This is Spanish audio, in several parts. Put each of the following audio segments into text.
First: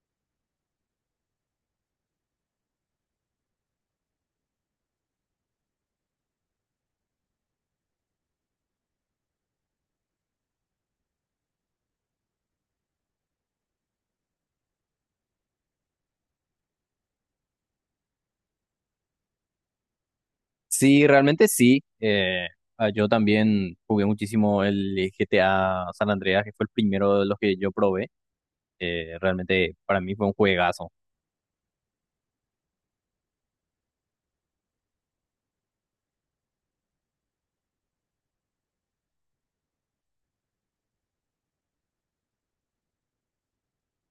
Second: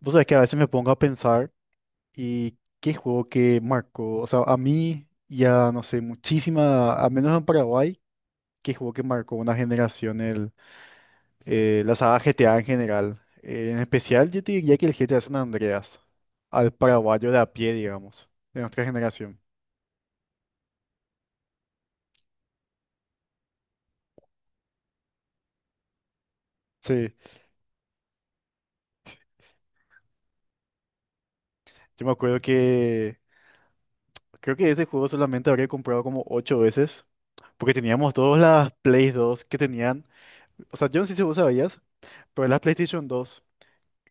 Vos sabés que a veces me pongo a pensar y qué juego que marcó, o sea, a mí ya no sé, muchísima, al menos en Paraguay, qué juego que marcó una generación, la saga GTA en general. En especial yo te diría que el GTA San Andreas, al paraguayo de a pie, digamos, de nuestra generación. Sí, realmente sí. Yo también jugué muchísimo el GTA San Andreas, que fue el Sí, primero de los que yo probé. Realmente para mí fue un juegazo. yo me acuerdo que creo que ese juego solamente habría comprado como ocho veces, porque teníamos todas las Play dos que tenían. O sea, yo no sé si vos sabías, pero las PlayStation dos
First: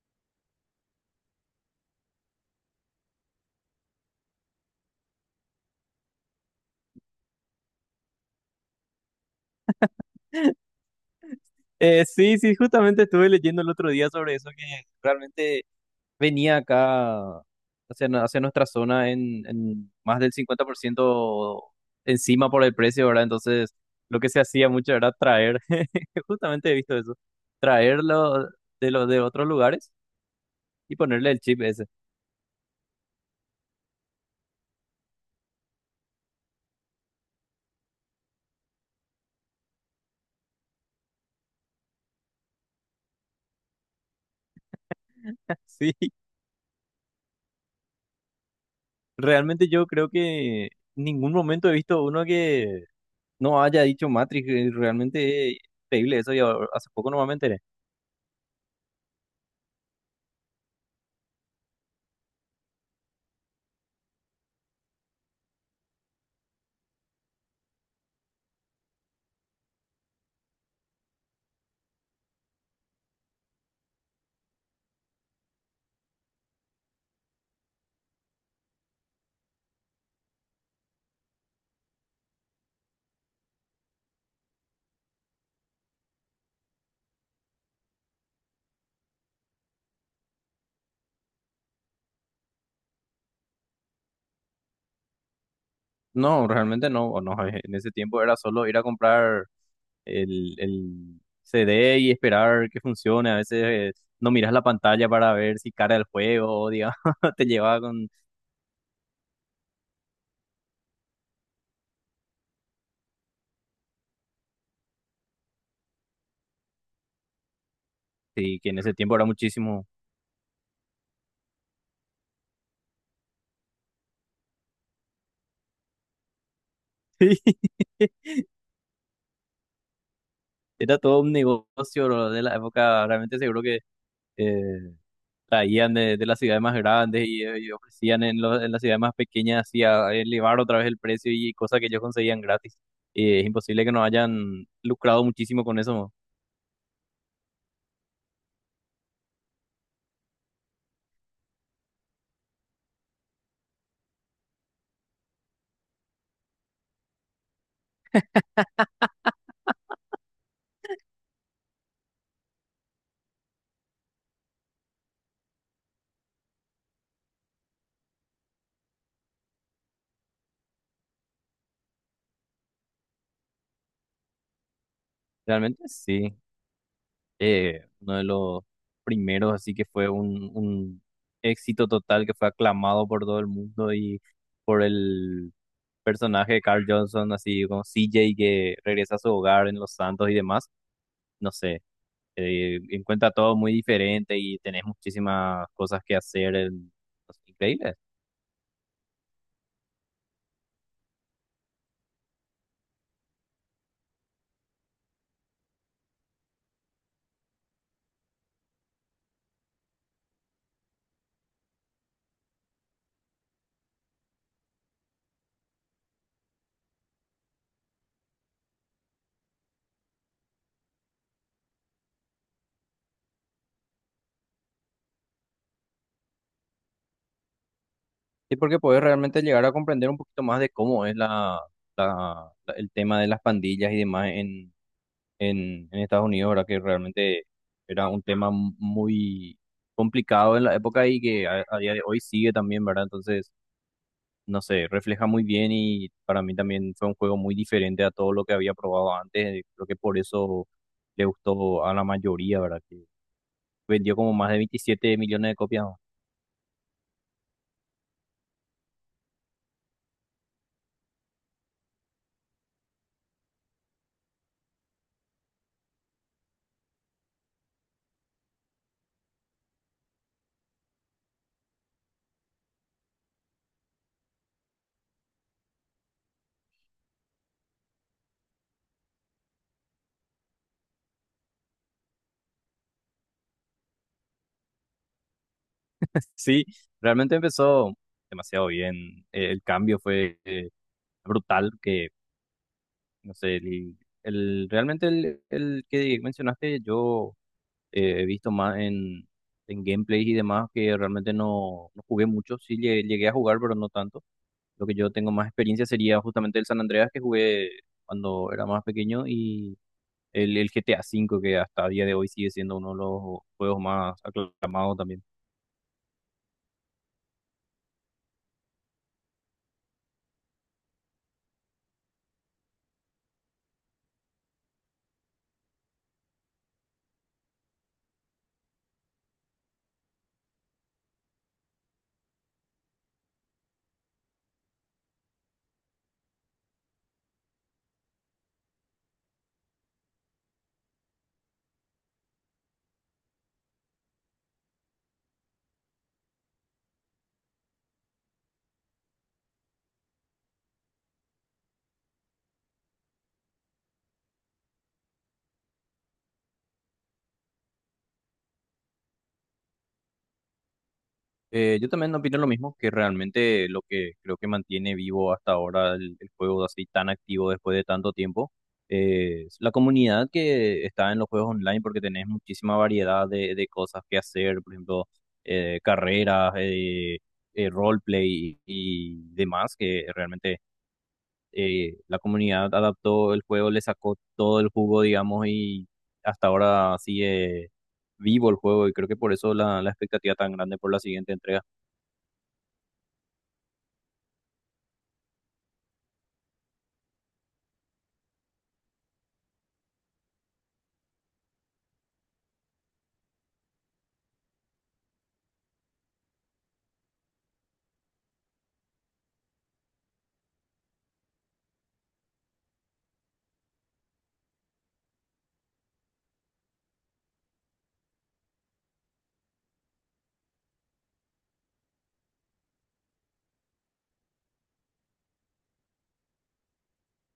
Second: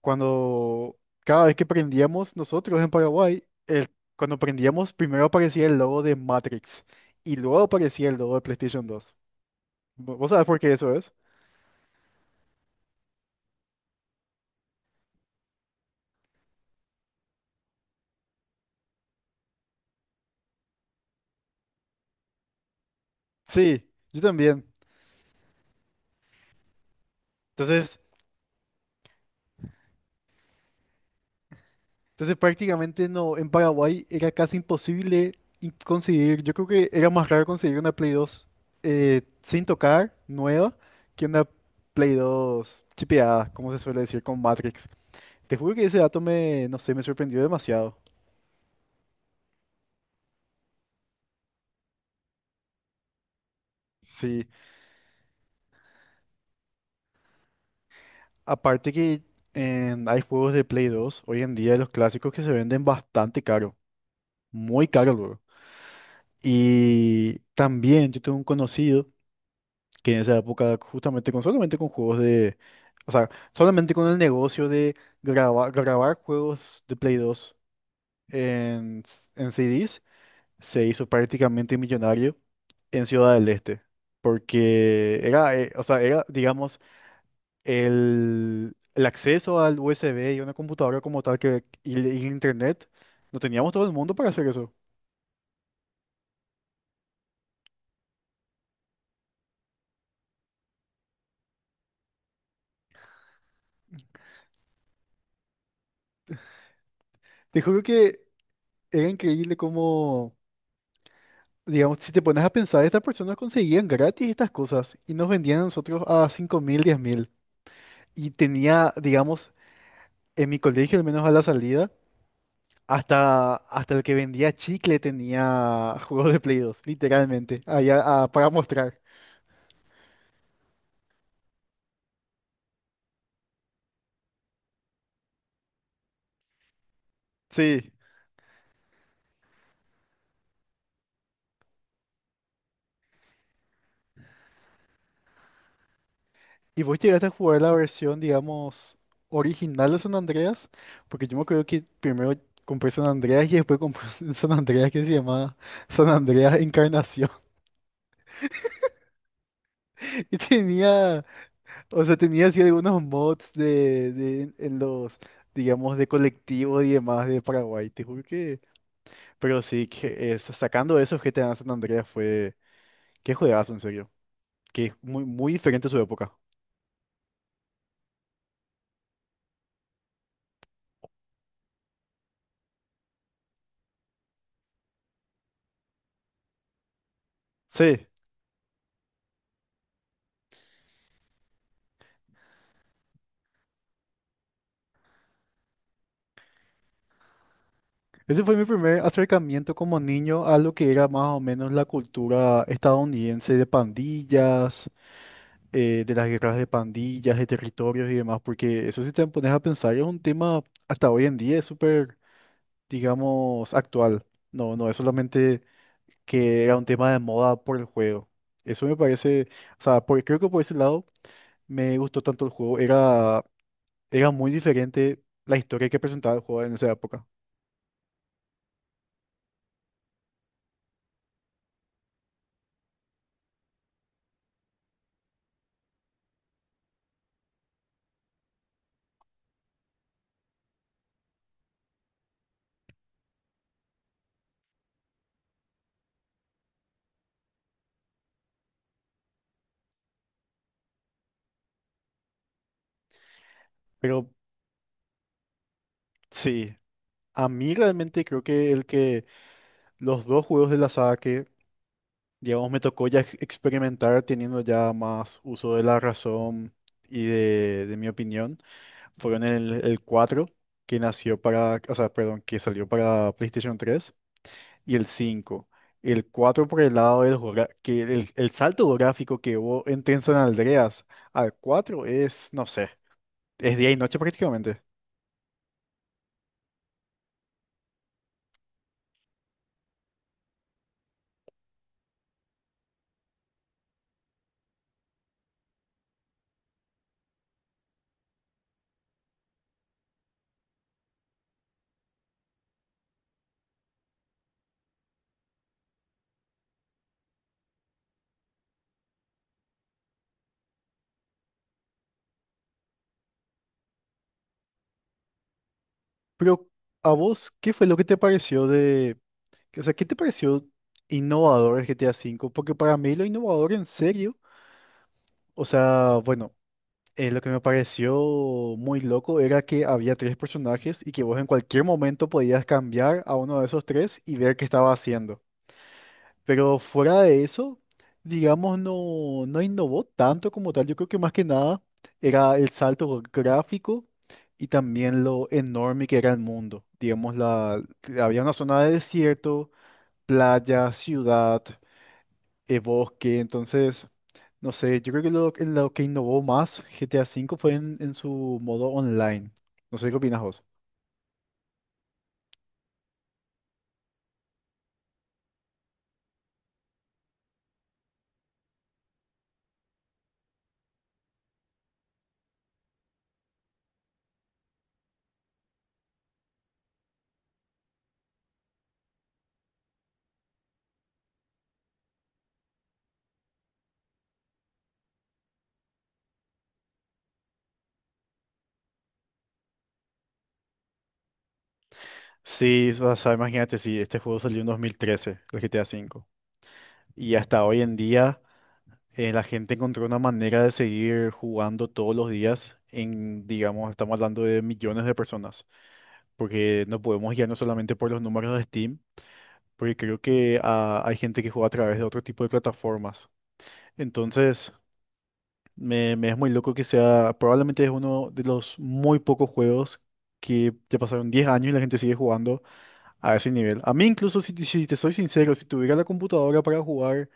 cuando cada vez que prendíamos nosotros en Paraguay, cuando prendíamos primero aparecía el logo de Matrix y luego aparecía el logo de PlayStation dos. ¿Vos sabés por qué eso es? Sí, sí, justamente estuve leyendo el otro día sobre eso, que realmente venía acá hacia nuestra zona en más del 50% encima por el precio, ¿verdad? Entonces, Sí, yo lo que se también. hacía mucho era traer, justamente he visto eso, Entonces, traerlo de otros lugares y ponerle el chip ese. entonces, prácticamente no, en Paraguay era casi imposible conseguir. Yo creo que era más raro conseguir una Play dos sin tocar, nueva, que una Play dos chipeada, como se suele decir, con Matrix. Te juro que ese Sí, dato me, no sé, me sorprendió demasiado. realmente yo creo que en ningún momento he visto uno que no haya dicho Matrix. Sí. Realmente es increíble eso. Y hace poco no me enteré. Aparte que hay juegos de Play 2 hoy en día, los clásicos que se venden bastante caro, muy caro, luego. Y también yo tengo un conocido que en esa época, justamente con solamente con juegos de, o sea, solamente con el negocio de grabar juegos de Play 2 en CDs, se hizo prácticamente millonario en Ciudad del Este. Porque era, o sea, era, digamos, el acceso al USB y una computadora como tal y el internet, no teníamos todo el mundo para hacer eso. No, realmente no. O no, en ese tiempo era solo ir a comprar el CD y esperar que funcione. A veces no miras la pantalla para ver si cara el juego o, digamos, te Te llevaba juro con. que era increíble cómo, digamos, si te pones a pensar, estas personas conseguían gratis estas cosas y nos vendían a nosotros a 5.000, 10.000. Y Sí, que en tenía, ese tiempo era digamos, muchísimo. en mi colegio, al menos a la salida, hasta el que vendía chicle tenía juegos de Play dos literalmente, ahí para mostrar. Sí, era todo un negocio lo de la época. Realmente seguro que eh, traían de las ciudades más grandes y Sí. ofrecían en las ciudades más pequeñas así a elevar otra vez el precio y cosas que ellos conseguían gratis. Y es imposible que no hayan lucrado muchísimo con eso, ¿no? ¿Y vos llegaste a jugar la versión, digamos, original de San Andreas? Porque yo me acuerdo que primero compré San Andreas y después compré un San Andreas que se llamaba San Andreas Encarnación. Y tenía, o sea, tenía así algunos mods en los, digamos, de colectivo y demás de Paraguay. Te juro que. Pero sí, que sacando eso, GTA San Andreas fue. Qué juegazo, en serio. Que es muy, muy Realmente diferente a su época. sí, uno de los primeros, así que fue un éxito total que fue aclamado por todo el mundo y por el personaje de Carl Johnson, así como Sí. CJ, que regresa a su hogar en Los Santos y demás. No sé, encuentra todo muy diferente y tenés muchísimas cosas que hacer. En- es Ese fue mi primer acercamiento como niño a lo que era más o menos la cultura estadounidense de pandillas, de las guerras de pandillas, de territorios y demás, porque eso, si te pones a pensar, es un tema hasta hoy en día, es súper, digamos, actual. No, no es solamente que era un tema de moda por el juego. Eso me parece, o sea, creo que por ese lado me gustó tanto el juego. Era muy diferente la historia que presentaba el juego en esa época. Y porque podés realmente llegar a comprender un poquito más de cómo es el tema de las pandillas y demás en Estados Unidos, ¿verdad? Que realmente era un tema muy complicado en la época y que a día de hoy sigue también, ¿verdad? Entonces, no sé, refleja muy bien, y para mí también fue un juego muy diferente a todo lo que había probado antes. Creo que por eso le gustó a la mayoría, ¿verdad? Que vendió Pero como más de 27 millones de copias, ¿no? sí. A mí realmente creo que el que los dos juegos de la saga que, digamos, me tocó ya experimentar teniendo ya más uso de la razón y de mi opinión, fueron el 4, que nació para, o sea, perdón, que salió para PlayStation tres, y el cinco. El 4 por el lado que el salto gráfico que hubo entre San Andreas al 4 es, no sé, es día y noche prácticamente. Sí, realmente empezó demasiado bien. El cambio fue brutal, que no sé, realmente el que mencionaste yo he visto más en gameplays y demás, que realmente no jugué mucho. Sí llegué a jugar, pero no tanto. Lo que yo tengo más experiencia sería justamente el San Andreas, que jugué cuando era más pequeño, y el GTA 5, que hasta a día de hoy sigue siendo uno de los juegos más aclamados también. Pero a vos, ¿qué fue lo que te pareció de? O sea, ¿qué te pareció innovador el GTA V? Porque para mí lo innovador en serio, o sea, bueno, lo que me pareció muy loco era que había tres personajes y que vos en cualquier momento podías cambiar a uno de esos tres y ver qué estaba haciendo. Pero fuera de eso, digamos, no, no innovó tanto como tal. Yo creo que más que nada era el salto gráfico y también lo enorme que era el mundo. Digamos, había una zona de desierto, playa, ciudad, bosque. Entonces, no sé, yo creo que en lo que innovó más GTA V fue en su modo online. No sé qué opinas vos. Yo también opino lo mismo, que realmente lo que creo que mantiene vivo hasta ahora el juego así tan activo después de tanto tiempo es la comunidad que está en los juegos online, porque tenés muchísima variedad de cosas que hacer, por ejemplo, carreras, roleplay y demás, que realmente la comunidad adaptó el juego, le sacó todo el jugo, digamos, y hasta ahora sigue vivo el juego, y creo que por eso la expectativa tan grande por la siguiente entrega. Sí, o sea, imagínate, si este juego salió en 2013 el GTA V. Y hasta hoy en día, la gente encontró una manera de seguir jugando todos los días. En, digamos, estamos hablando de millones de personas. Porque no podemos guiarnos solamente por los números de Steam, porque creo que hay gente que juega a través de otro tipo de plataformas. Entonces. Me es muy loco que sea, probablemente es uno de los muy pocos juegos que ya pasaron 10 años y la gente sigue jugando a ese nivel. A mí incluso, si te soy sincero, si tuviera la computadora para jugar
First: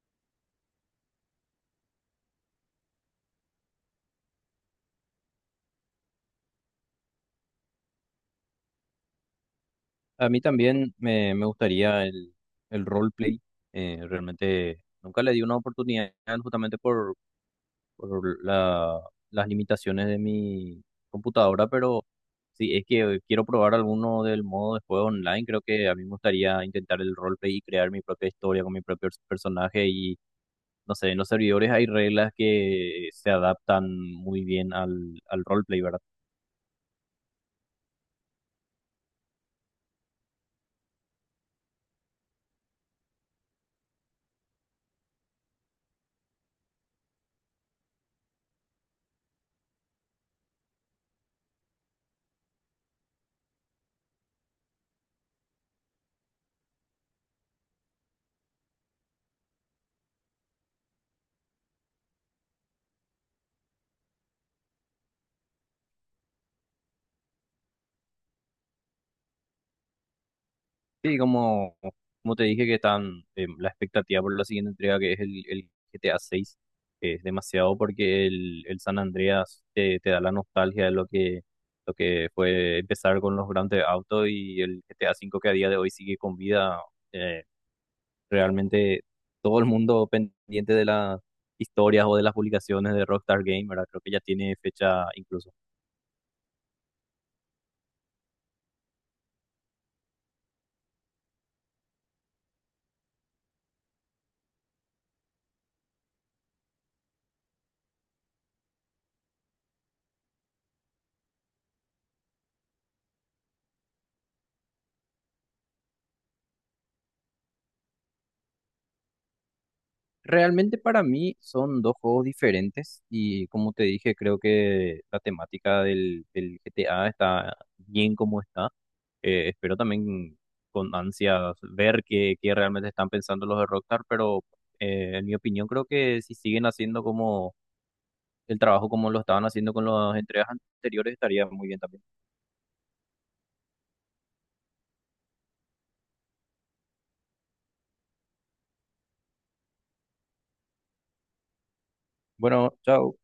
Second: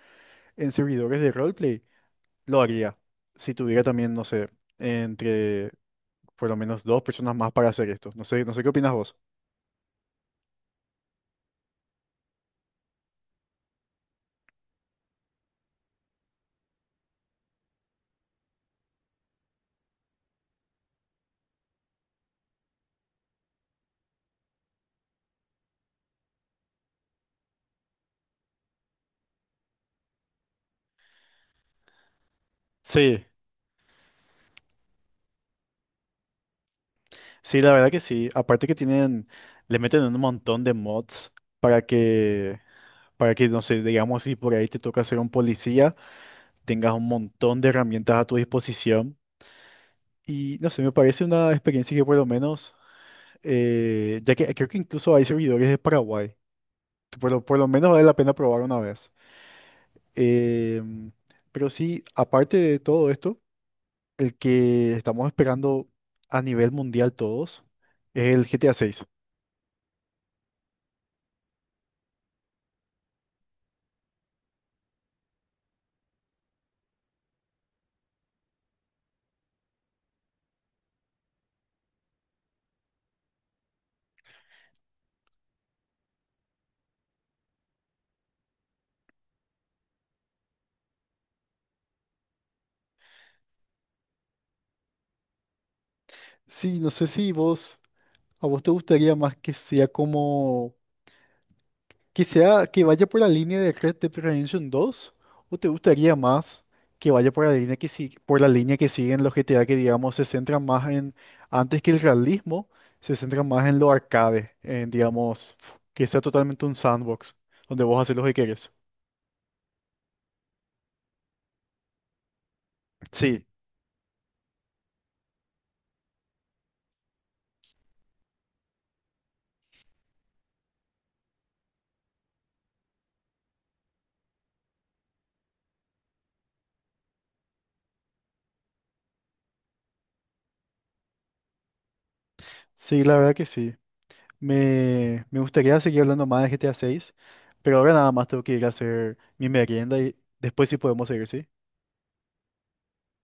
en servidores de roleplay, lo haría. Si tuviera también, no sé, entre por lo menos dos personas más para hacer esto. No sé, qué opinas vos. A mí también me gustaría el roleplay. Realmente nunca le di una oportunidad justamente por las limitaciones de mi computadora, pero si es que quiero probar alguno del modo de juego online, creo que a mí me gustaría intentar el roleplay y crear mi propia historia con mi propio personaje, y no sé, en los servidores hay reglas que Sí, se adaptan muy bien al roleplay, ¿verdad? sí, la verdad que sí. Aparte que tienen, le meten un montón de mods para que, para que, no sé, digamos, si por ahí te toca ser un policía, tengas un montón de herramientas a tu disposición. Y no sé, me parece una experiencia que por lo menos, ya que creo que incluso hay servidores de Paraguay, por lo menos vale la pena probar una vez. Em, pero sí, aparte de todo esto, el que estamos esperando a nivel mundial todos es el GTA seis. Sí, como te dije, que están, la expectativa por la siguiente entrega, que es el GTA 6, es demasiado, porque el San Andreas te da la nostalgia de lo que fue empezar con los Grand Theft Auto, y el GTA 5, que a día de hoy sigue con vida eh, realmente, todo el mundo pendiente de las historias o de las publicaciones de Rockstar Game, ¿verdad? Creo que ya tiene fecha incluso. Sí, no sé si vos, a vos te gustaría más que sea como que sea, que vaya por la línea de Red Dead Redemption 2, o te gustaría más que vaya por la línea que si- por la línea que siguen los GTA, que digamos se centran más en, antes que el realismo, se centran más en lo arcade, en, digamos, que sea totalmente un sandbox donde vos haces lo que quieres. Realmente para mí son dos juegos diferentes, Sí, y como te dije, creo que la temática del GTA está bien como está. Espero también con ansias ver qué realmente están pensando los de Rockstar, pero en mi opinión, creo que si siguen haciendo como el trabajo como lo estaban haciendo con las entregas anteriores, estaría muy bien también. sí, la verdad que sí. Me gustaría seguir hablando más de GTA 6, pero ahora nada más tengo que ir a hacer mi merienda y después sí podemos seguir, ¿sí? Bueno, chao.